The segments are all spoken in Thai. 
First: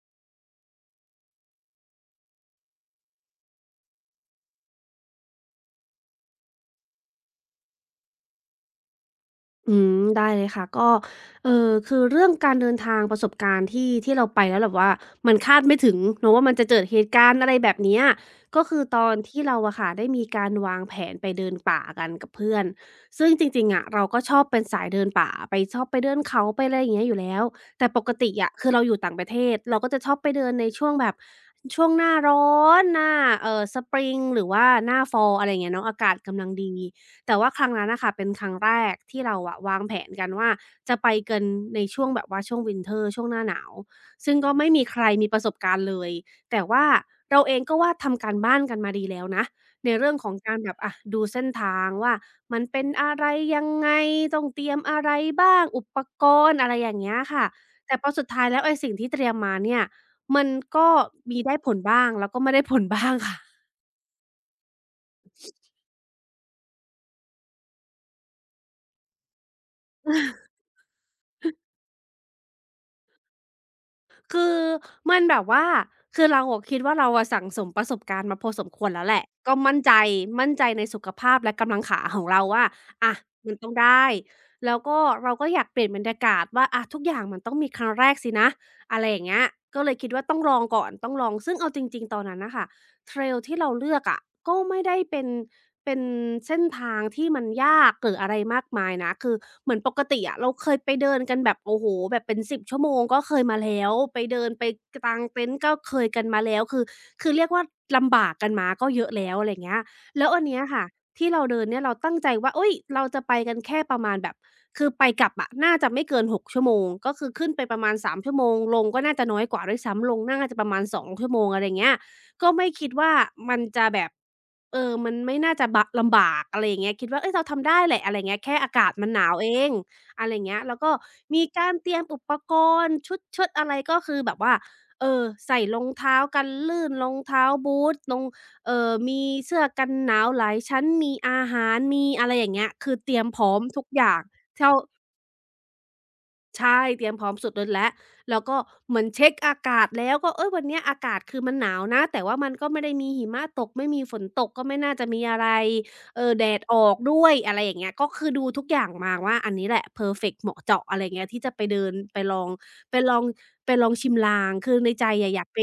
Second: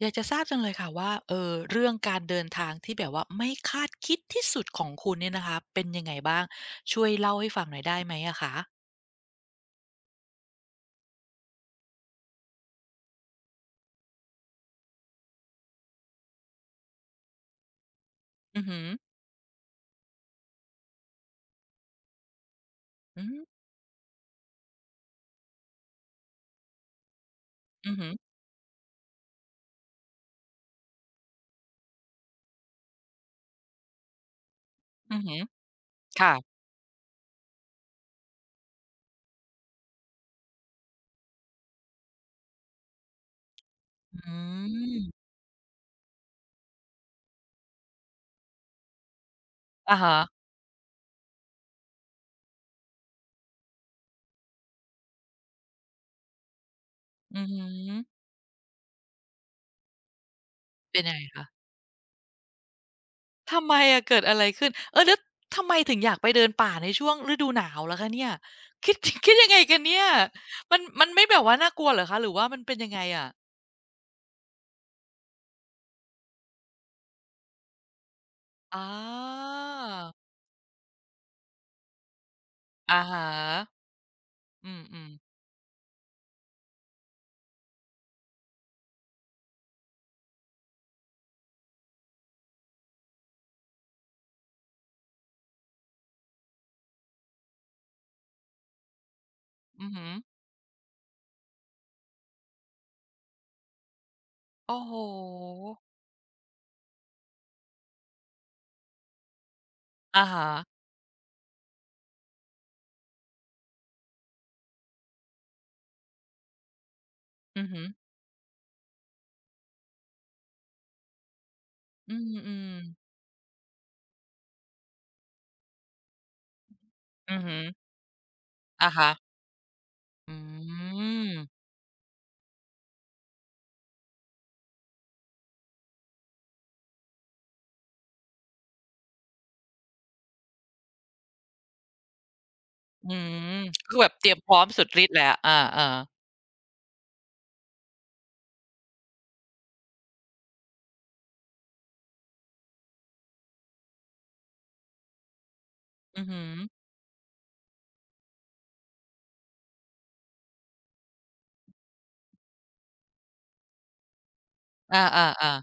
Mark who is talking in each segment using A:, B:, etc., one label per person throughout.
A: อยากจะทราบจังเลยค่ะว่าเรื่องการเดินทางที่แบบว่าไม่คาดคิดที่สุดของคุณเนี่ยนะคะเป็นยังไงบ้างช่วยเล่าให้ฟังหน่อยได้ไหมอะคะ
B: อืมได้เลยค่ะก็คือเรื่องการเดินทางประสบการณ์ที่เราไปแล้วแบบว่ามันคาดไม่ถึงเนาะว่ามันจะเกิดเหตุการณ์อะไรแบบเนี้ย
A: อื
B: ก็
A: อฮึ
B: คือตอนที่เราอะค่ะได้มีการวางแผนไปเดินป่ากันกับเพื่อน
A: อื
B: ซึ่งจ
A: ม
B: ริงๆอะเราก็ชอบเป็นสายเดินป่าไปชอบไปเดินเขาไปอะไรอย่างเงี้ยอยู่แล้วแต่
A: อือ
B: ป
A: ฮึ
B: กติอะคือเราอยู่ต่างประเทศเราก็จะชอบไปเดินในช่วงแบบช่วงหน้าร้อนหน้าSpring หรือว่าหน้า
A: อือ
B: Fall
A: ฮึ
B: อะไรอย่างเงี้ยเนาะอากาศ
A: ค่ะ
B: กำลังดี แต่ว่าครั้งนั้นน่ะค่ะเป็นครั้งแรกที่เราอะวางแผนกันว่าจะไปกันในช่วงแบบว่าช่วง Winter ช่วงหน้าหนาวซึ่ง
A: อื
B: ก็ไม่มีใค
A: ม
B: รมีประสบการณ์เลยแต่ว่าเราเองก็ว่าทำการบ้านกันมาดีแล้วนะใน
A: อะ
B: เรื่อ
A: ฮะ
B: งของการแบบอะดูเส้นทางว่ามันเป็นอะไรยังไงต้องเตรียมอะไรบ้างอุปกรณ์อะไรอย่างเงี้ย
A: อื
B: ค่ะ
A: อฮึ
B: แต่พอสุดท้ายแล้วไอ้สิ่งที่เตรียมมาเนี่ยมันก็
A: เป็นยังไง
B: มี
A: คะ
B: ได้ผลบ้างแล้วก็ไม่ได้ผลบ้างค่ะ
A: ทำไมอะเกิดอะไรขึ้นเออแล้วทำไมถึงอยากไปเดินป่าในช่วงฤดูหนาวล่ะคะเนี่ยคิด คิดยังไงกันเนี่ยมันไม่แบบว่าน่ากลัวเหรอคะหรือว่ามันเป็นยังไงอะ
B: คือมันแบบว่าคือเราอะคิดว่าเราอะสั่งสมประสบการณ์มาพอสมค
A: อา
B: วรแล้วแหละก็มั่นใจในสุขภาพและกำลังขาของเราว่า
A: อะ
B: อะ
A: ฮะ
B: มันต้องได้
A: อื
B: แล้วก็
A: มๆ
B: เราก็อยากเปลี่ยนบรรยากาศว่าอะทุกอย่างมันต้องมีครั้งแรกสินะอะไรอย่างเงี้ยก็เลยคิดว่าต้องลองก่อนต้องลองซึ่งเอาจริงๆตอนนั้นน่ะค่ะ เทรลที่เราเลือกอะก็ไม่ได้เป็นเส้นทางที่มันยากหรืออะไรมากมายนะคือเหมือน
A: อื
B: ป
A: อ
B: ก
A: ฮึ
B: ติอะเราเคยไปเดินกันแบบโอ้โฮแบบเป็นสิบชั่วโมงก็เคยมาแล้วไปเดินไป
A: โอ้โฮ
B: กางเต็นท์ก็เคยกันมาแล้วคือเรียกว่าลำบากกันมาก็เยอะแล้วอะไรอย่างเงี้ย
A: อะ
B: แล้วอัน
A: ฮะ
B: เนี้ยค่ะที่เราเดินเนี่ยเราตั้งใจว่าอุ๊ยเราจะไปกันแค่ประมาณแบบคือไปกลับอะน่าจะไม่เกินหกชั่วโมงก็คือขึ้นไป
A: อือ
B: ป
A: ฮึ
B: ระมาณ3ชั่วโมงลงก็น่าจะน้อยกว่าด้วยซ้ำลงน่าจะประมาณ2ชั่วโมงอะไรอย่างเงี้ย
A: อื
B: ก็ไม่
A: ม
B: คิดว่า
A: ๆ
B: มันจะแบบเออมันไม่น่าจะบะลำบากอะไรอย่างเงี้ยคิดว่าเฮ้ย
A: อือ
B: เรา
A: ฮึ
B: ทำได้แหละอะไรอย่างเงี้ยแค่อากา
A: อะ
B: ศมั
A: ฮะ
B: นหนาวเองอะไร
A: อื
B: อย่างเงี้ยแล้วก็
A: ม
B: มีการเตรียมอุปกรณ์ชุดเชิดอะไรก็คือแบบว่าเออใส่รองเท้ากันลื่นรองเท้าบูตส์รองมีเสื้อกันหนาวหลายชั้นมีอาหารมีอะไรอย่างเงี้ยคือ
A: อื
B: เตรียมพร้อ
A: ม
B: มทุก
A: คือ
B: อ
A: แบบ
B: ย่าง
A: เตรียมพร้อม
B: เท่า
A: สุดฤทธิ์เลยอะอาๆ
B: ใช่เตรียมพร้อมสุดฤทธิ์แล้วแล้วก็เหมือนเช็กอากาศแล้วก็เฮ้ยวันเนี้ยอากาศคือมันหนาวนะแต่ว่ามันก็ไม่ได้มีหิมะตกไม่มีฝนตกก็ไม่น่าจะมีอะไร
A: อือฮึ
B: แดดออกด้วยอะไรอย่างเงี้ยก็คือดูทุกอย่างมาว่าอันนี้แหละเพอร์เฟกต์เหมาะเจาะอะไรเงี้ยที่จะไปเดินไปลองไปลองชิมลางคือใน
A: อ
B: ใจอะอยาก
A: า
B: ไป
A: ๆๆ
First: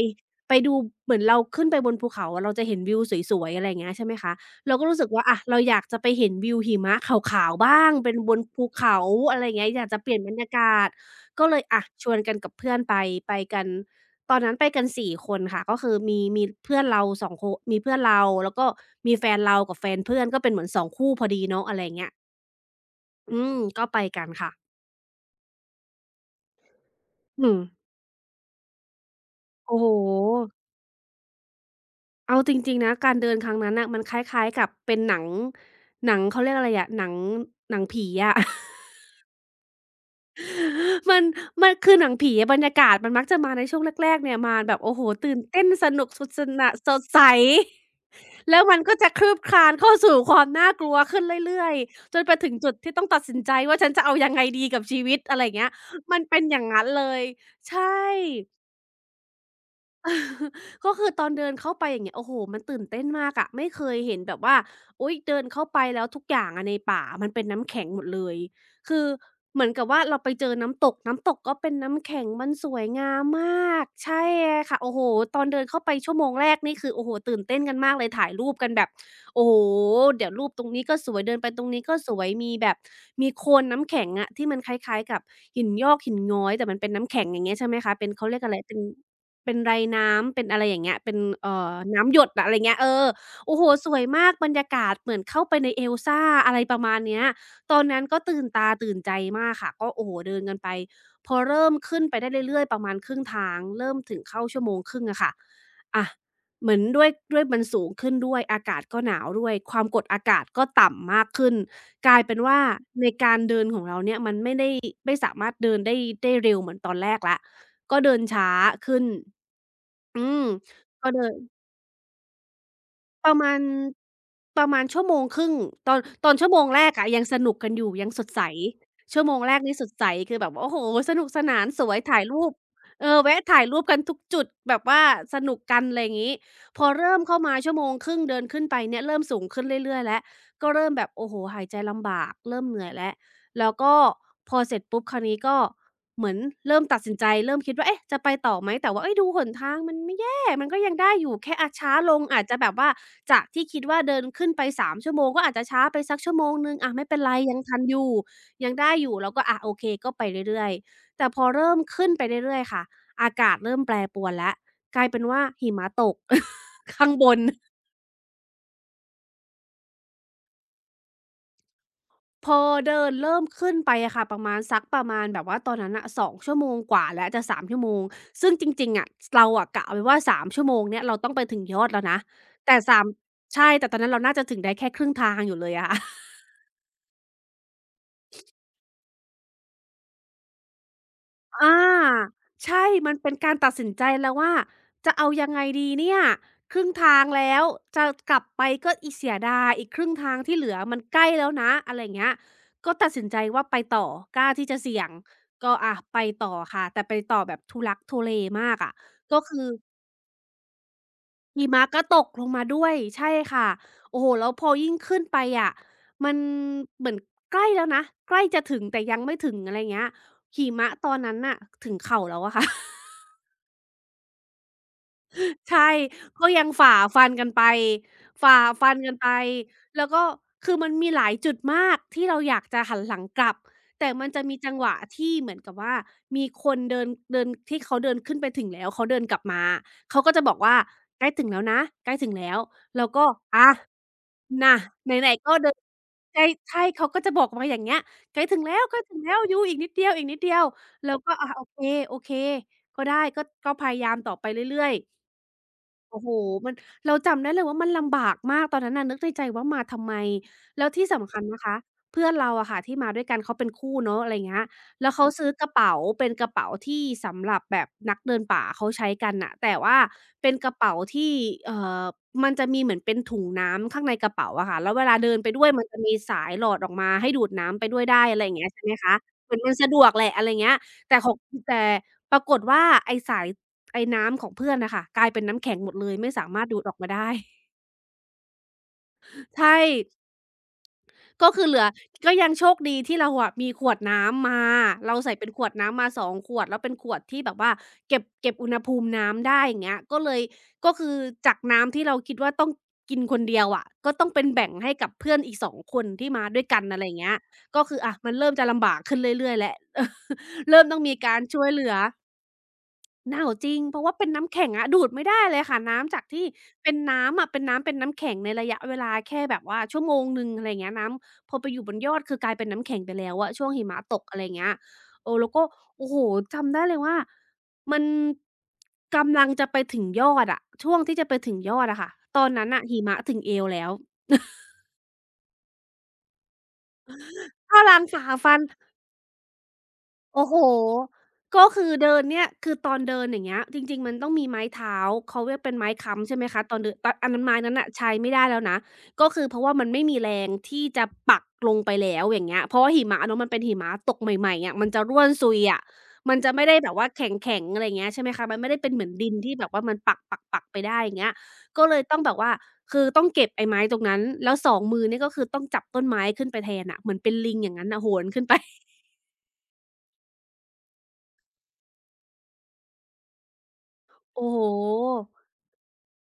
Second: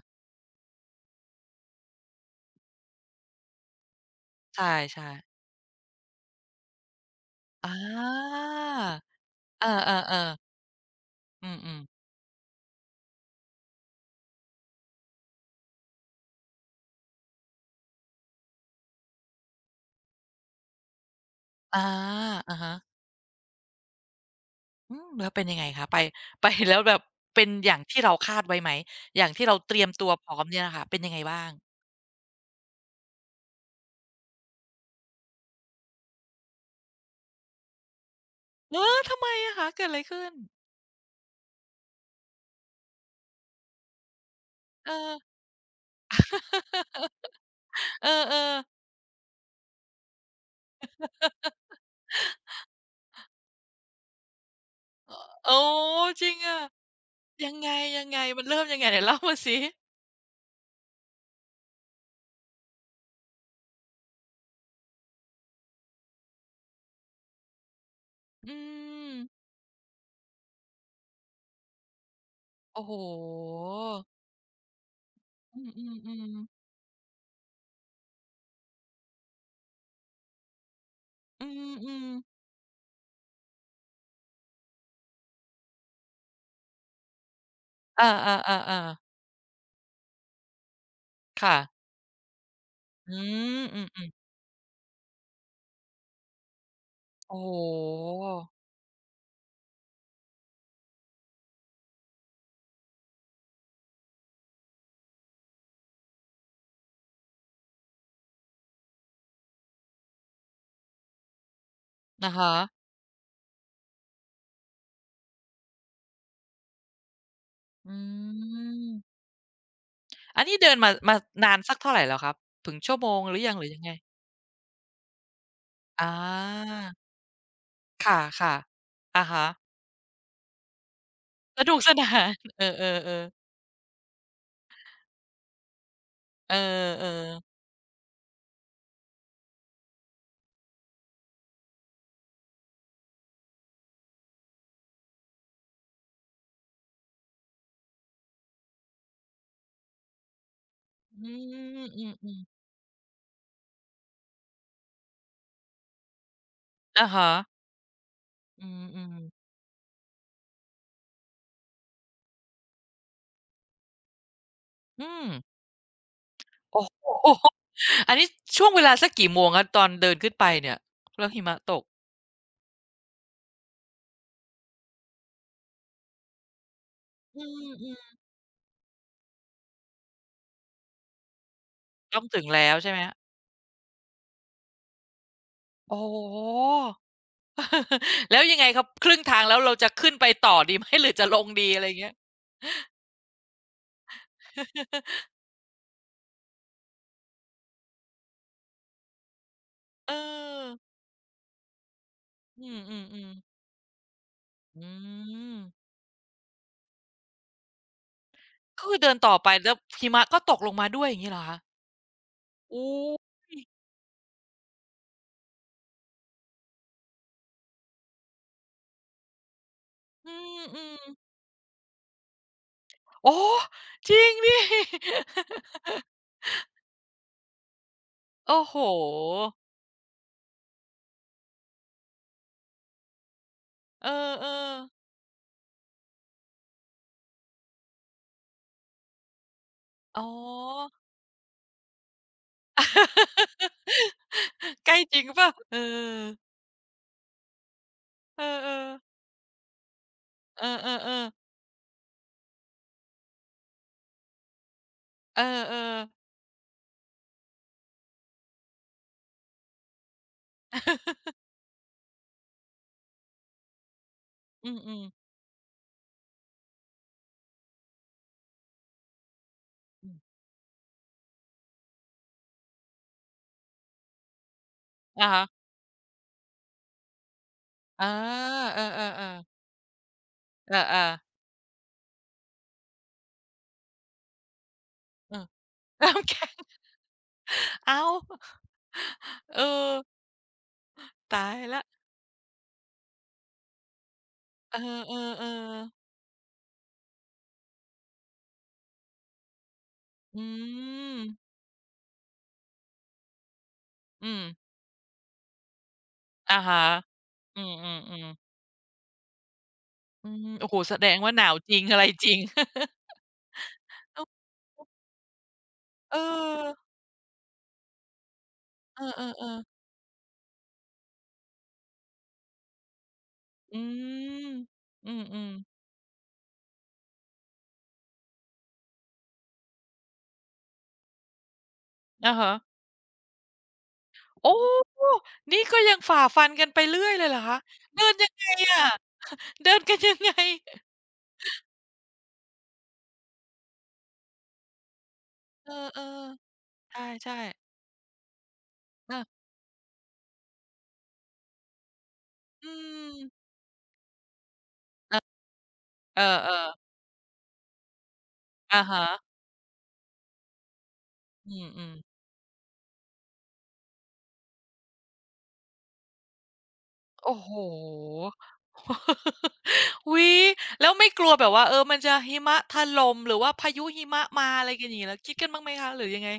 B: ไปดูเหมือนเราขึ้นไปบนภูเขาอะเราจะเห็นวิวสวยๆอะไรอย่างเงี้ยใช่ไหมคะ
A: ใ
B: เราก็รู้สึ
A: ช่
B: กว่าอะ
A: ๆ
B: เราอยากจะไปเห็นวิวหิมะขาวๆ
A: อา
B: บ้างเป็นบนภูเขาอะไรอย่าง
A: เอ
B: เงี้ยอยากจะเปลี่ยน
A: อ
B: บร
A: ๆ
B: ร
A: ๆ
B: ยากาศก็เลย
A: อืม
B: อะ
A: ๆ
B: ชวนกันกับเพื่อนไปไปกันตอนนั้นไปกัน4คนค่ะก็คือมีเพื่อนเราสองคนมีเพื่อนเราแล้วก็มีแฟนเรากับแฟนเพื่อนก็เป็นเหมือน2คู่พอดีเนาะอะ
A: อา
B: ไรอย่างเงี้ย
A: อะฮะ
B: อืมก็ไปกันค่ะ
A: อืมแล้วเป็นยังไงคะไป ไปแล้วแบบเป็น
B: อืม
A: อย่างที่เราคาดไว้ไหมอย่างที่เราเต
B: โอ้
A: รี
B: โ
A: ยมตัวพร้อม
B: ฮ
A: เนี่ยน่ะค่ะเป็นยังไงบ้าง
B: เอาจริงๆนะการเดินครั้งนั้นน่ะมันคล้ายๆกับเป็นหนังหนังเขาเรียกอะไรอะหนังผีอะ
A: เออทำไมอะคะเกิดอะไรขึ้น
B: มันมันคือหนังผีอะบรรยากาศมันมักจะมาในช่วงแรกๆเนี่ยมาแบบ
A: เอ
B: โอ้โฮ
A: อ
B: ตื่นเต้นสนุกสนะสดใส
A: เอ
B: แล้ว
A: อ
B: มันก็จะคลืบคลานเข้าสู่ความน่ากลัวขึ้นเรื่อยๆจนไปถึงจุดที่ต้องตัดสินใจว่าฉันจะเอายังไงดีกับชีวิตอะไร
A: ๆ
B: อย่าง
A: โอ้
B: เงี้ยมัน
A: จริง
B: เป็นอ
A: อะ
B: ย่างงั้นเลย
A: ยังไง
B: ใช
A: ยัง
B: ่
A: ไงมันเริ่มยังไงไหนเล่ามาสิ
B: ก็คือตอนเดินเข้าไปอย่างเงี้ยโอ้โหมันตื่นเต้นมากอะไม่เคยเห็นแบบว่าโอ๊ยเดินเข้าไปแล้วทุกอย่างอะในป่ามันเป็นน้ำแข็งหมดเลย
A: อื
B: คือ
A: ม
B: เหมือนกับว่าเราไปเจอน้ำตกน้ำตกก็เป็นน้ำแข็งมันสว
A: โอ้
B: ย
A: โฮ
B: งามมากใช่ค่ะโอ้โหตอนเดิ
A: อื
B: นเข้าไปชั่วโม
A: ม
B: งแร
A: ๆ
B: ก
A: ๆ
B: นี่คือโอ้โหตื่นเต้นกันมากเลยถ่ายรูปกันแบบโอ้โหเดี๋ยวรูปตรงนี้ก็สวยเดิน
A: อื
B: ไปตรงนี้ก็
A: ม
B: สวย
A: ๆ
B: มีแบบมีโคนน้ำแข็งอะที่มันคล้ายๆกับหินยอกหินง้อยแต่มันเป็นน้ำแข็งอย่างเงี้ยใช่ไหมคะเป็
A: อา
B: นเขาเรียกอะไรเป็น
A: ๆๆๆ
B: เป็นไรน้ำเป็นอะไรอย่างเงี้ยเป็น
A: ค่ะ
B: น้ำหยดอะอะไรเงี้ยเออ
A: อื
B: โอ้
A: ม
B: โฮ
A: อืม
B: สวยมากบรรยากาศเหมือนเข้าไปใน Elsa อะไรประมาณเนี้ย
A: ๆโอ้
B: ตอนนั้นก็
A: โฮ
B: ตื่นตาตื่นใจมากค่ะก็โอ้โฮเดินกันไปพอเริ่มขึ้นไปได้เรื่อยๆประมาณครึ่งทางเริ่มถึงเข้าชั่วโมงครึ่งอะค่ะอะเหมือนด้วยมันสูงขึ้นด้วยอากาศก็หนาวด้วยความกดอากาศก็ต่ำมากขึ้นกลาย
A: อะ
B: เป็น
A: ฮะ
B: ว่าในการเดินของเราเนี่ยมันไม่สามารถเดินได้ได้เร็วเหมือนตอนแรกแล้ว
A: อื
B: ก็เดินช้าขึ้น
A: ม
B: อืม
A: อันนี้เดินมา
B: ก็
A: มา
B: เลย
A: นานสักเท่าไรแล้วครับถึงชั่วโมง
B: ป
A: ห
B: ระ
A: รือยั
B: มา
A: งห
B: ณ
A: รือยังไง
B: ประมาณชั่วโมงครึ่งตอน
A: อ
B: ตอนชั่วโมง
A: า
B: แรกอะยังสนุกกันอยู่
A: ค
B: ยังสดใส
A: ่ะๆ
B: ชั่
A: อะ
B: วโมง
A: ฮะ
B: แรกนี่สดใสคือแบบโอ้โฮสนุกสนา
A: ส
B: น
A: นุก
B: ส
A: ส
B: วย
A: นา
B: ถ่าย
A: น
B: รูป
A: เอ
B: เออ
A: อๆๆ
B: แวะถ่ายรูปกันทุกจุดแบบว่าสนุกกันไรงี้
A: เออ
B: พอเริ่มเข้ามา
A: ๆ
B: ชั่วโมงครึ่งเดินขึ้นไปเนี่ยเริ่มสูงขึ้นเรื่อยๆแล้วก็เริ่มแบบโอ้โฮหายใจลำบากเริ่มเหนื่อยแล้วแล้วก็พอเสร็จปุ๊บคราวนี้ก็เหมือนเริ่มตัดสินใจเริ่มคิดว่าเอ๊ะจะไปต่อไหมแต่ว่าเอ้ยดูหนทางมันไม่ มันก็ยังได้อ
A: อื
B: ยู่แค่อาจ
A: ม
B: ช้า
A: อื
B: ลงอา
A: ม
B: จจะ
A: ๆ
B: แบบว่าจากที่คิดว่าเดินขึ้นไปสามชั่วโมงก็อาจจะช้าไปสักชั่วโมงหนึ่งอะไม่
A: อะ
B: เป็น
A: ฮะ
B: ไรยังทันอยู่
A: อื
B: ยังได้อ
A: ม
B: ยู่เรา
A: ๆ
B: ก็อะโอเคก็ไปเรื่อยๆแต่พอเริ่มขึ้นไปเรื่อยๆค่ะอากาศเริ่มแปรปรวนแล้วก
A: อื
B: ลายเป็น
A: ม
B: ว่าหิมะตก
A: โอ้ โฮ
B: ข้างบน
A: อันนี้ช่วงเวลาสักกี่โมงคะตอนเดินขึ้นไปเนี่ยแล้วหิมะตก
B: พอเดินเริ่มขึ้นไปอะค่ะประมาณสักประมาณแบบว่าตอนนั้นน่ะ2ชั่วโมงกว่าแล้วจะ
A: อื
B: 3ชั่วโมง
A: ม
B: ซึ่งจริงๆอะเราอะกะไว้ว่า3ชั่วโมงเนี่ยเราต้องไปถึงยอดแล้ว
A: ๆ
B: นะ
A: ต้องถึงแล้ว
B: แต่
A: ใช่ไหม
B: 3
A: คร
B: ใช่แต่ตอนนั้นเราน่าจะถึงได้แค่ครึ่งทางอยู่เลยอะค่ะ
A: โอ้โฮ แล้วยังไงครับครึ่งทางแล้วเราจะขึ้นไปต่อดีไหมหรือจะลงดี
B: อา
A: อะไรอย่างเงี้ย
B: ใช่มันเป็นการตัดสินใจแล้วว่าจะเอา ยังไงดีเนี่ยครึ่งทางแล้วจะกลับไปก็อีกเสียดายอีกครึ่
A: เอ
B: งทางที่
A: อ
B: เหลือมันใกล้แล้วนะอะไรอย่างเงี้ย
A: อื
B: ก็ตัดสิน
A: มๆ
B: ใจ
A: ๆ
B: ว่าไปต่อกล้าที่จะ
A: อื
B: เสี่ยง
A: ม
B: ก็อะไปต่อค่ะแต่ไปต่อแบบทุลักทุเลมาก
A: ก็
B: อะ
A: คือเดินต่อ
B: ก็
A: ไป
B: คือ
A: แล้วหิมะก็ตกลงมาด้วยอย่างงี้เหรอคะ
B: หิมะก็ตกลงมาด้
A: โอ้
B: วยใช่ค่ะโอ้โฮแล้วพอยิ่งขึ้นไปอะมันเหมือนใกล้แล้วนะใกล้จะถึงแต่ยังไม่ถึงอะไรอย่างเงี้ย
A: อื
B: หิมะ
A: ม
B: ตอน
A: ๆ
B: นั้นน่ะถึงเข่าแล้วอะค่ะ
A: โอ้จริงดิ
B: ใช่ ก็ยังฝ่าฟันกันไปฝ่า
A: โอ้โฮ
B: ฟันกันไป แล้วก็คือมันมีหลายจุดมากที่เราอยากจะหันหลังกลับ
A: เอ
B: แต่มันจะมีจั
A: อ
B: ง
A: ๆ
B: หวะที่เหมือนกับว่ามีคนเดินเดินที่เขาเดินขึ้นไปถึงแล้วเขาเดินกลับมาเขา
A: อ๋อ
B: ก็จะบอกว่าใกล้ถึงแล้วนะใกล้ถึงแล้วเราก็อาน่ะ
A: ใกล้จริง
B: ไหน
A: เป
B: ๆ
A: ล่า
B: ก็เดิ
A: เอ
B: นใก
A: อ
B: ล้ใช่เขาก็จะบอกมาอย่างเงี้ยใก
A: เอ
B: ล้ถึงแล้ว
A: อ
B: ใก
A: ๆ
B: ล้ถึงแล้วยูอีกนิดเดียวอีกนิดเดีย
A: เอ
B: วเรา
A: อๆๆ
B: ก็อาโอเคๆก็ได้ก็พยายามต่อไปเรื่อยๆ
A: เออ
B: โอ้โฮมันเราจำได้เลยว่ามันลำบากมากตอนนั้นน่ะนึกในใจว่ามาทำไมแล้วที่
A: ๆ
B: สำคัญนะคะเพื่อนเราอะค่ะที่มาด้วยกันเขาเป็นคู่เนาะอะไรอย่างเงี้ย
A: อืม
B: แล้วเขา
A: ๆ
B: ซื้อกระเป๋าเป็นกระเป๋าที่สำหรับแบบนักเดินป่าเขาใช้กันน่ะแต่ว่า
A: อืม
B: เป็นกระเป๋าที่เอ่อมันจะมีเหมือนเป็นถุงน้ำข้างในกระเป๋าอะค่ะแล้วเวลา
A: อะ
B: เดิน
A: ฮะ
B: ไปด้วยมันจะมีสายหลอดออกมาให้ดูดน้ำไปด้วย
A: อา
B: ได้อะไรอย่างเงี้ย
A: เออ
B: ใช่ไหม
A: ๆๆเออ
B: คะ
A: ๆเออ
B: เหมือนมันสะดวกแหละอะไรอย่างเงี้ยแต่ ของแต่ปรากฏว่าไอ้สาย ไอ้น้ำของเพื่อนน่ะค่ะกลายเป็นน้ำแข็งหมดเลย
A: น้ำ
B: ไม่สา
A: แข็ง
B: มารถดูดออกมาได้
A: อ้า ว เออ
B: ใช่
A: ตา
B: ก็
A: ย
B: คือเห
A: แล้
B: ลื
A: ว
B: อก็ยังโชคดีที่เราอะมีขวดน้ำมา
A: เอ
B: เรา
A: อ
B: ใส่เป็นขวด
A: ๆๆ
B: น้ำมาสองขวดแล้วเป็นขวดที่แบบว่าเก็บอุณหภูมิน้ำได้อย่างเงี้ยก็เล
A: อื
B: ยก็คือ
A: ม
B: จากน้ำที่เราคิดว่าต้องกินคนเดียวอะก็ต้
A: อื
B: อง
A: ม
B: เป็นแบ่งให้กับเพื่อนอีก2คนที่มา
A: อะ
B: ด้วยกั
A: ฮะ
B: นอะไรอย่างเงี้ย
A: อื
B: ก็คืออะ
A: ม
B: มัน
A: ๆ
B: เริ่
A: ๆ
B: มจะลำบากขึ้นเรื่อยๆแล้ว
A: อื มโอ้โฮ
B: เริ่ม
A: แส
B: ต้อง
A: ด
B: มี
A: งว่า
B: กา
A: ห
B: ร
A: นาว
B: ช่ว
A: จ
B: ย
A: ริ
B: เห
A: ง
B: ลือ
A: อะไรจริง
B: หนาวจริงเพราะว่า
A: เอ
B: เป็น
A: อ
B: น้ำแข็งอะดูดไม่ได้เลยค่ะน้ำจากที่เป็นน้ำอะเป็นน้ำเป็นน้ำแข็งในระยะเว
A: เอ
B: ลา
A: อเอ
B: แค่
A: อ
B: แบบ
A: ๆ
B: ว่า
A: ๆ
B: ชั่วโมงหนึ่งอะไรอย่างเงี้ยน้ำพอไปอยู่บนยอดคือกลายเป็นน้ำแข็งไปแล้วอะช่วง
A: อื
B: หิมะตกอะไรอ
A: ม
B: ย่างเงี้ย
A: อื
B: เออ
A: ม
B: แล้วก็
A: ๆ
B: โอ้โฮจำได้เลยว่ามันกำลังจะไปถึงยอดอะช่วงที่จะไปถึงยอดอะค่ะ
A: อะ
B: ตอน
A: ฮะ
B: นั้นน่ะหิมะถึงเอวแล้ว
A: โอ้นี่ก็ยังฝ่าฟันกันไปเรื่อยเลยเหรอคะ
B: ก็รั
A: เดิ
B: ง
A: น
B: สา
A: ยังไง
B: ฟัน
A: อะเดินกันยังไง
B: โอ้โฮก็คือเดินเนี่ยคือตอนเดินอย่างเงี้ยจริงๆมันต้องมีไม้เท้าเขาเรียก
A: เอ
B: เป็นไม้
A: อ
B: ค้ำใช่ไหมคะตอนเดิ
A: ๆ
B: นตอนอัน
A: ใช่
B: นั้นไม้นั้
A: ๆ
B: นน่ะใช้ไม่ได้แล้วนะ
A: เออ
B: ก็คือเพราะว่ามันไม่มีแรงที่จะปักลงไปแล้วอย่างเงี้ย
A: อื
B: เพราะว่าหิ
A: ม
B: มะเนาะมันเป็นหิมะตกใหม่ๆอะมันจะร่วนซุยอะ
A: เออ
B: มันจะไม่ได้แบ
A: ๆ
B: บว่าแข็งๆอะไรอย่างเงี้ยใช่ไหมคะมันไม่ได้
A: อะ
B: เป็นเหมือนดิ
A: ฮะ
B: นที่แบบว่ามันปักๆๆไปได้อย่างเงี้ยก็
A: อืม
B: เลยต้อ
A: ๆ
B: งแบบว่าคือต้องเก็บไอ้ไม้ตรงนั้นแล้วสองมือนี่ก็คือต้องจับต้นไม้ขึ้นไปแทนน่ะเหมือนเป็น
A: โอ้โฮ
B: ลิงอย่างงั้นน่ะโหนขึ้นไป
A: อุ๊ยแล้วไม่กลัวแบบว่าเออมันจะหิมะถล่มหรือว่าพายุหิมะมา
B: โอ้โฮ
A: อะไรกันอย่างงี้แล้วคิดกันบ้างไหมคะหรือยังไง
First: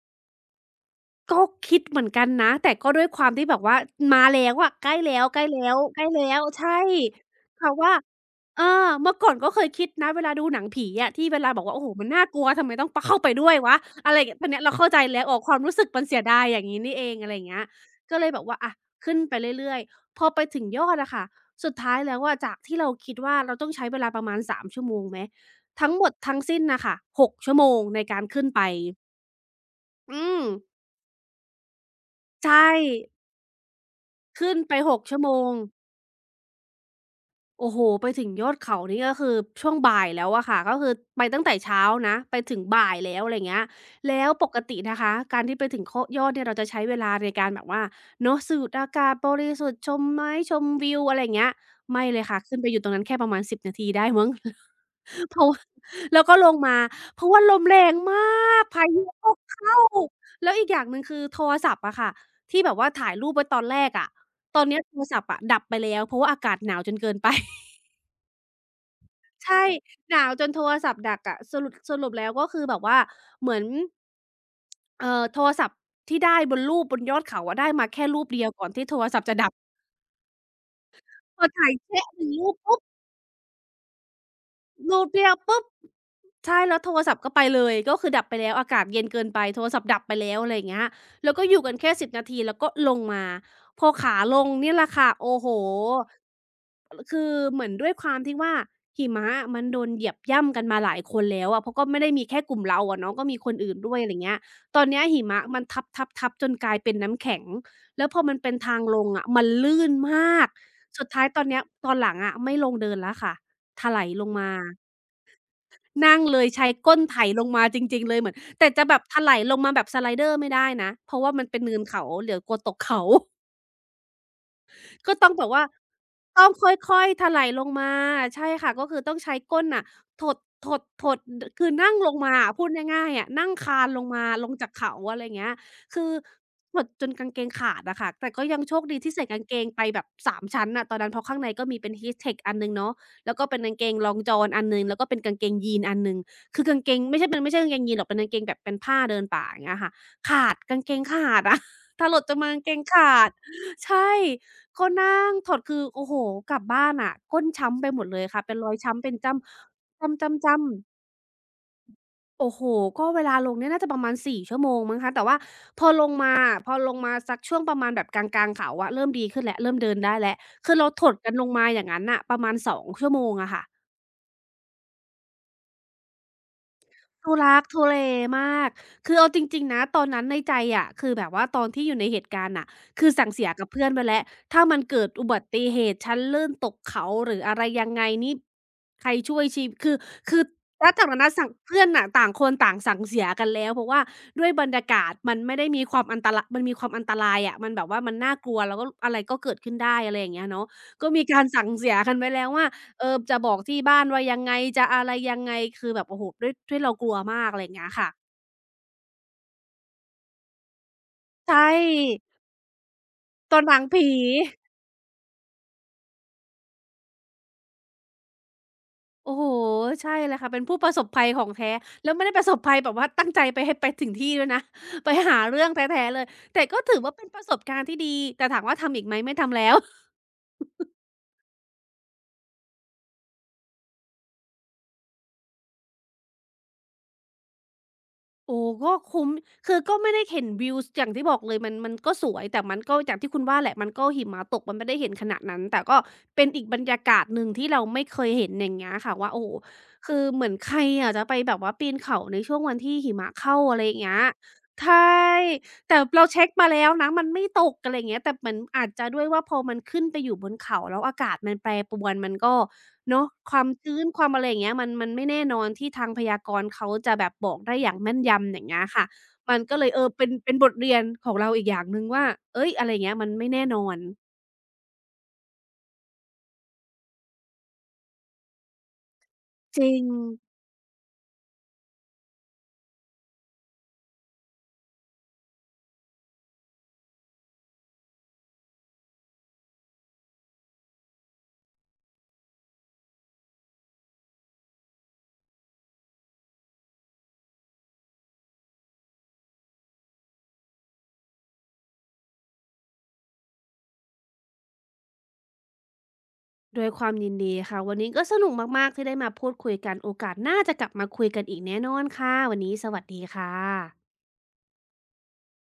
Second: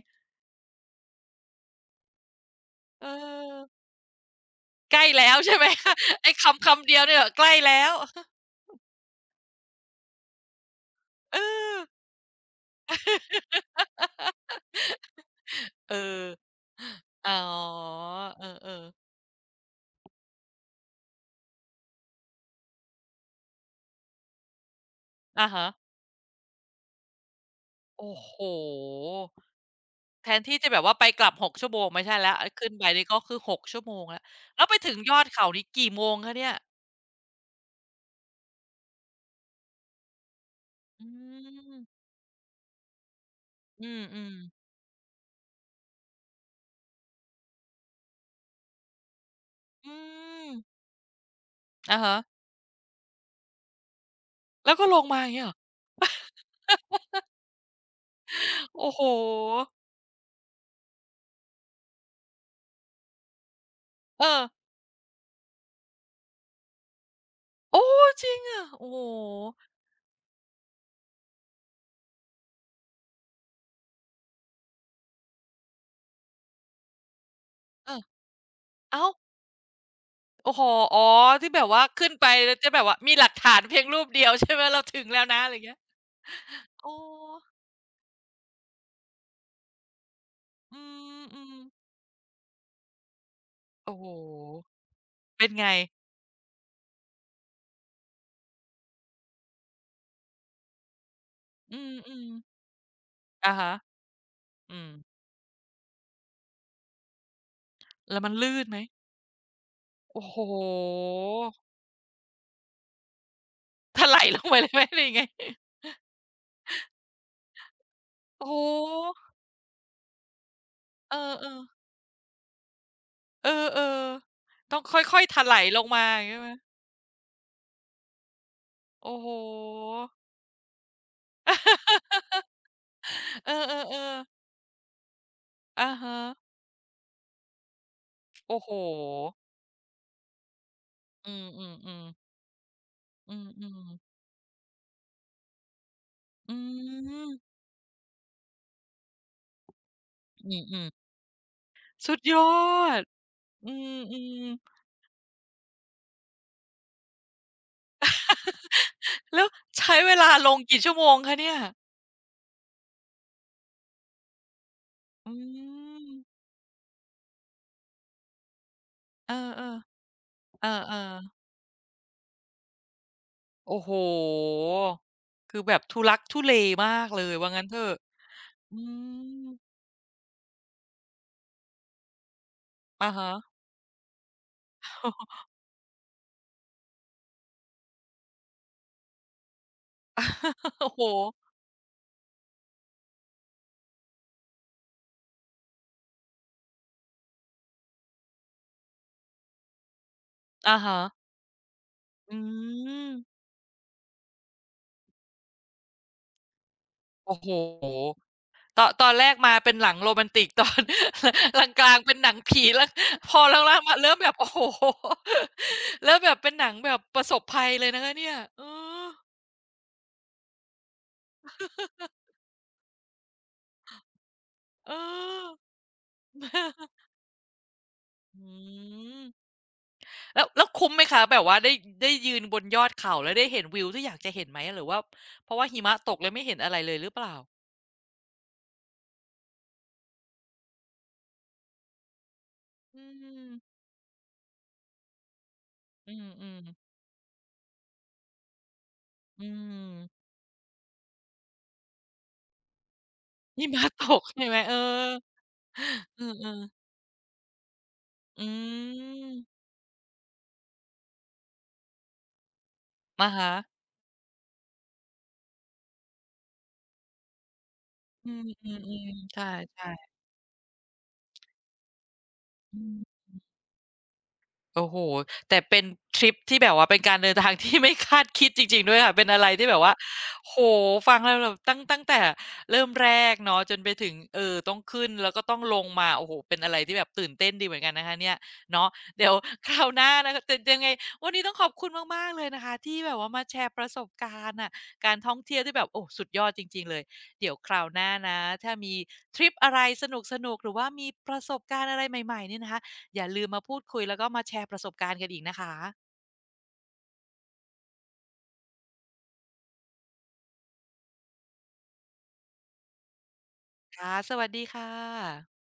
B: ก็คิดเหมือนกันนะแต่ก็ด้
A: เอ
B: ว
A: อ
B: ยความที่แบบว่ามาแล้วอะใกล้
A: ใกล้
B: แล้ว
A: แล้
B: ๆ
A: ว
B: ใกล้
A: ใช่
B: แ
A: ไหมคะไอ้
B: ล้ว
A: คำ
B: ใช่
A: คำเดียวเนี่ยใกล้
B: แต่
A: แล้ว
B: ว่า เออเมื่อก่อนก็เคยคิดนะเวลาดูหนังผีอะที่
A: เอ
B: เวลาบอกว่า
A: อ
B: โอ้โฮมันน่ากลัวทำไมต้องปเข้าไปด้วยวะอะไรอย่างเงี้ยตอนเนี้ยเราเข้าใจแล้วอ๋อความรู้สึก
A: เออ
B: มันเสียดายอย่างงี้นี่เองอะ
A: อ๋อ
B: ไรอย่างเงี้ยก็เลยแบ
A: เอ
B: บว่าอะ
A: อๆ
B: ขึ้นไปเรื่อยๆพอไปถึงยอดอะค่ะสุดท้ายแล้วอะจากที่เราคิดว่าเราต้องใช้เวลาประมาณสามชั่วโมงไหม
A: อะฮะ
B: ทั้งหมดทั้งสิ้นน่ะค่ะ6ชั่วโมงใน
A: โอ้
B: การ
A: โฮ
B: ขึ้นไปอื
A: แทน
B: ม
A: ที่จะแบบว่าไปกลับ6ชั่วโมงไม่ใช่แล้วไอ้
B: ใช่
A: ขึ้นไปนี่ก็คือ6ชั่วโมงแล้ว
B: ขึ้น
A: แล้ว
B: ไป
A: ไปถึง
B: 6
A: ย
B: ชั่
A: อ
B: ว
A: ด
B: โม
A: เขา
B: ง
A: นี่กี่โมงคะเนี่ย
B: โอ้โฮไปถึงยอดเขานี่ก็คือช่วงบ่ายแล้วอะค่ะ ก็คือ
A: อื
B: ไปตั้งแต่เช้า
A: ม
B: นะไปถึงบ่ายแล้วอะไรเงี้ย
A: อื
B: แล้ว
A: ม
B: ป
A: ๆ
B: กตินะคะ การที่ไปถึงโคะยอดเนี่ยเราจะใช้เวลาในการแบบว่าเนาะสูดอากาศบริสุทธิ์ช
A: อื
B: มไม้
A: ม
B: ชมวิวอะไรอย่างเงี้ย
A: อะ
B: ไม่
A: ฮะ
B: เลยค่ะ ขึ้นไปอยู่ตรงนั้นแค่ประมาณ10นาทีได้มั้ง
A: แล้วก็ลงมาอ ย่าง
B: เพ
A: เงี้ย
B: ราะ
A: เหรอ
B: ว่าแล้วก็ลงมาเพราะว่าลมแรงมากพา
A: โอ้
B: ยุ
A: โฮ
B: ก็เข้า แล้วอีกอย่างหนึ่งคือโทรศัพท์อะค่ะที่แบบว่าถ่ายรูปไว้ตอนแรกอะ
A: เออ
B: ตอนเนี้ยโทรศัพท์อะดับไปแล้วเพราะว่าอากาศหนาวจนเกินไป
A: โอ้จริงอะโอ้โฮ
B: ใช่หนาวจนโทรศัพท์ดักอะสรุปแล้วก็คือแบบว่าเหมือนเอ่อโทรศัพท์ที่ได้บนรูปบนยอดเขาอะได้มา
A: เออ
B: แค่รูปเดียวก่อนที่โท
A: อ้า
B: ร
A: ว
B: ศัพท์จะดับ
A: โอ้โฮอ๋อ
B: พอ
A: ที่แบบ
B: ถ่าย
A: ว่า
B: แชะ
A: ขึ้น
B: ห
A: ไป
B: นึ่งรู
A: แล้
B: ป
A: วจะ
B: ปุ๊
A: แบ
B: บ
A: บว่ามีหลักฐานเพียงรูปเดียวใช่ไหมเรา
B: ลู
A: ถึง
B: ด
A: แล้ว
B: เดียว
A: นะอะไรอ
B: ปุ๊
A: ย่า
B: บ
A: งเงี้ย
B: ใช่แล้ว
A: อ๋
B: โท
A: อ
B: รศัพท์ก็ไปเลยก็คือดับไปแล้วอากาศเย็นเกินไปโทรศัพท์ดับไปแล้วอะไรอย่าง
A: อื
B: เงี้ยแล้วก็
A: ม
B: อยู่
A: ๆ
B: กันแค่สิบนาทีแล้วก็ลงมาพอ
A: โอ้โฮ
B: ขาลงเนี่ยแหละค่ะโอ้
A: เป็
B: โฮ
A: นไง
B: ลคือเหมือนด้วยความที่ว่าหิมะมันโดนเหยียบย่ำกันมาหลายคนแล้วอะเพราะ
A: อื
B: ก็ไม่ได้
A: ม
B: มีแค่
A: ๆ
B: กลุ่มเราอะเนาะก็มีค
A: อะ
B: น
A: ฮะ
B: อื่นด้วยอะไรอย่างเงี้ยต
A: อื
B: อน
A: ม
B: เนี้ยหิมะมันทับๆๆจนกลายเป็นน้ำแข็งแล้วพ
A: แล้
B: อ
A: วมัน
B: มันเป็
A: ลื่
B: น
A: นไห
B: ทา
A: ม
B: งลงอะมันลื่นม
A: โอ้โฮ
B: ากสุดท้ายตอนเนี้ยตอนหลังอะไม่ลงเดินแล้วค่ะไถล
A: ถลา
B: ล
A: ย
B: ง
A: ลง
B: มา
A: ไปเลยไหมหรือยังไง
B: นั่งเลยใช้ก้นไถลงมาจริงๆเลยเหมือน
A: โอ้โฮ
B: แต่จะแบบถลายลงมาแบบสไลเดอร์ไม่ได้นะเพ
A: เอ
B: ราะว่ามัน
A: อ
B: เป็นเนิน
A: ๆ
B: เขาเดี๋ยวกลัวตกเขา
A: เออๆต้องค
B: ก็
A: ่อย
B: ต้อ
A: ๆ
B: ง
A: ถ
B: แบบ
A: ลา
B: ว่า
A: ยลงมาอย่างงี้
B: ต้
A: ไห
B: อ
A: ม
B: งค่อยๆไถไลลงมาใช่ค่ะก็คือต้
A: โอ้
B: อง
A: โฮ
B: ใช้ก้นน่ะถดถดดคือนั่งลงมาอะพูดง่ายๆอะนั่
A: เอ
B: งคลานลง
A: อ
B: มา
A: ๆๆ
B: ลงจากเขาอะไรอย่างเงี้ย
A: อะ
B: คือ
A: ฮะ
B: ถดจนกางเกงขาดอะค่ะแต่ก็
A: โอ้
B: ยัง
A: โฮ
B: โชคดีที่ใส่กางเกงไปแบบ3ชั้นน่ะตอนนั้นเพราะ
A: อื
B: ข้างในก็มีเป็น
A: มๆๆ
B: Heattech อันหนึ่งเนาะ
A: อื
B: แล้วก็เป็นกางเก
A: ม
B: ง
A: ๆ
B: long john อันหนึ่งแล้วก็เป็นกางเกงยีนอันหนึ่ง
A: อื
B: คือกางเกงไม่ใช่มันไม่
A: ม
B: ใช่กางเกงยีนหรอกเป็นกางเกงแบบเป็นผ้าเดินป่าอย่างเงี้ยค่ะขา
A: อ
B: ดกา
A: ื
B: ง
A: ม
B: เกง
A: ๆ
B: ขาดอะ ถ
A: สุ
B: ล
A: ด
B: ดจ
A: ย
B: นมา
A: อ
B: กางเกง
A: ด
B: ขาด
A: อื
B: ใช่
A: ม
B: ก็นั่งถอดคือโอ้โฮกลับบ้านอะก้นช้ำไปหมดเลยค่ะเป็นรอยช้ำเป็นจ้
A: ๆแล้วใช้
B: ำ
A: เวลาลง
B: จ้ำๆ
A: กี่
B: ๆ
A: ชั่วโมงคะเนี่ย
B: โอ้โฮก็เวลาลงเนี่ยน่าจะประมาณ4ชั่วโมงมั้งคะแต่
A: อื
B: ว่าพอลงมา
A: ม
B: อะพอลงมาสักช่วงประมาณแบบกลางๆเขาอะเริ่มดี
A: เออ
B: ขึ้น
A: ๆ
B: แล้วเริ่มเดินได้แล้ว
A: เอ
B: คือเรา
A: อ
B: ถดกัน
A: ๆ
B: ลงมาอย่างงั้นน่ะประมาณ2ชั่วโมงอะค่ะ
A: โอ้โฮคือแบบทุลักทุเลมากเล
B: ทุ
A: ยว่า
B: ลั
A: งั้
B: ก
A: นเถ
B: ทุ
A: อะ
B: เลมาก
A: อื
B: คือเอาจ
A: ม
B: ริงๆนะตอนนั้นในใจอะคือแบบว่าตอนที่อยู่ในเหตุการณ์น่ะ
A: อะ
B: สั่
A: ฮะ
B: งเสียกับเพื่อนไว้แล้วถ้ามันเกิดอุบั ติเหตุฉันลื่นตกเขาหรืออะไรยังไงนี่ใครช่วยชีคือ
A: โอ้
B: แล้ว
A: โฮ
B: จากนั้นน่ะสั่งเพื่อนน่ะต่างคนต่างสั่งเสียกันแล้วเพราะว่าด้วยบรรยากาศมันไม่ได้มีความอันตระมันมีความอันตรายอะมันแบบว่ามันน่ากลัวแล้วก็อะไรก็เกิดขึ้นได้อะไรอย่างเงี้ยเนาะ
A: อะฮะ
B: ก็มีการสั่งเสียกันไว้
A: อื
B: แล้วว่า เออจะ
A: ม
B: บอกที่บ้านว่ายังไงจะอะไรยังไงคือแบบโอ้โฮด้วยเรากลัว
A: โอ้
B: มา
A: โฮ
B: กอะไรอย่างเงี้ยค่ะ
A: ตอนแรกมาเป็นหนังโรแมนติกตอน
B: ใช
A: หลังกลางเป็น
B: ่
A: หนังผีแล้วพอ
B: ตัว
A: ห
B: ห
A: ลั
B: นั
A: ง
B: ง
A: ๆมา
B: ผี
A: เริ่มแบบโอ้โฮ เริ่มแบบเป็นหนังแบบประสบภัยเลยนะคะเนี่ยเออ
B: โอ้โฮใช่เลยค่ะเป็นผู้ประสบภัยของแท้แล้วไม่ได้ประสบภัยแบบว่าตั้งใจไปให้ไปถึงที่ด้วยนะ
A: เอ
B: ไปหาเรื่อง
A: อ
B: แท้ๆเลยแต่ก็ถือ ว่าเป็นประสบการณ์ที่ดี
A: อื
B: แต่ถามว่าทำอีกไหม
A: ม
B: ไม่ทำแล้ว
A: แล้วคุ้มไหมคะแบบว่าได้ได้ยืนบนยอดเขาแล้วได้เห็นวิวที่อยากจะเห็นไหมหรือว่าเพราะว่าหิมะตกเลยไม่เห็นอะไรเลยหรือเปล่า
B: โอ้ก็คุ้มคือก็ไม่ได้เห็นวิวสอย่างที่บอกเลยมันก็สวยแต่มันก็
A: อื
B: อย่างที่คุณว่าแหละ
A: ม
B: มันก็หิมะตกมันไม่ได้เห็นขนาดนั้นแต่ก็
A: อื
B: เป็นอี
A: ม
B: กบรร
A: ๆ
B: ยากาศหนึ่งที่เราไม่เคยเห็นอย่างเงี้ยค่ะว่าโอ้
A: อื
B: โฮ
A: ม
B: คือเหมือนใครอะจะไปแบบว่าปีนเขาในช่วงวันที่หิมะเข้า
A: หิ
B: อะไร
A: มะ
B: อย่าง
A: ต
B: เงี้
A: ก
B: ย
A: ใช่ไหมเอ
B: ใช่
A: อ
B: แต่
A: เออ
B: เราเช็กมาแล้ว
A: ๆ
B: นะมันไม่ตกอะไรอย่างเงี้ยแต่เห
A: อื
B: มือนอาจจะด้วย
A: ม
B: ว่าพอมันขึ้นไปอยู่บนเขาแล้วอากาศมันแปรปรวนมันก็ เนาะ
A: อะฮะ
B: ความชื้นความอะไรอย่างเงี้ยมันไม่แน่นอนที่ทางพยากรณ์เขาจะแบบบอกได้อย่างแม่น
A: อืม
B: ยำอย่างเงี้ยค่ะ
A: ๆๆใช่
B: มันก็เลยเออ
A: ๆ
B: เป็นบทเรียนของเราอีกอย่างหนึ่งว่าเฮ้ย
A: อื
B: อะไรอย่างเงี้ย
A: ม
B: มันไม่แน่นอน
A: โอ้โฮแต่เป็นทริปที่แบบว่าเป็นการเดินทาง ที่ไม่คาดคิดจริงๆด้วยค่ะเป็นอะไรที่แบ
B: จ
A: บ
B: ริ
A: ว่า
B: ง
A: โอ้โฮฟังแล้วแบบตั้งแต่เริ่มแรกเนาะจนไปถึงต้องขึ้นแล้วก็ต้องลงมาโอ้โฮเป็นอะไรที่แบบตื่นเต้นดีเหมือนกันนะคะเนี่ยเนาะเดี๋ยวคราวหน้านะคะแต่ยังไงวันนี้ต้องขอบคุณมากๆเลยนะคะที่แบบว่ามาแชร์ประสบการณ์น่ะการท่องเที่ยวที่แบบโอ้สุดยอดจริงๆเลย เดี๋ยวคราวหน้านะถ้ามีทริปอะไรสนุกๆหรือว่ามีประสบการณ์อะไรใหม่ๆเนี่ยนะคะ อย่าลืมมาพูดคุยแล้วก็มาแชร์ประสบการณ์กันอีกนะคะ
B: ด้วยความยินดีค่ะวันนี้ก็สนุกมากๆที่ได้มาพูดคุยกันโอกาสหน้าจะกลับมาคุยกันอีกแน่นอนค่ะวันนี้สวัสดีค่
A: ค่ะ
B: ะ
A: สวัสดีค่ะ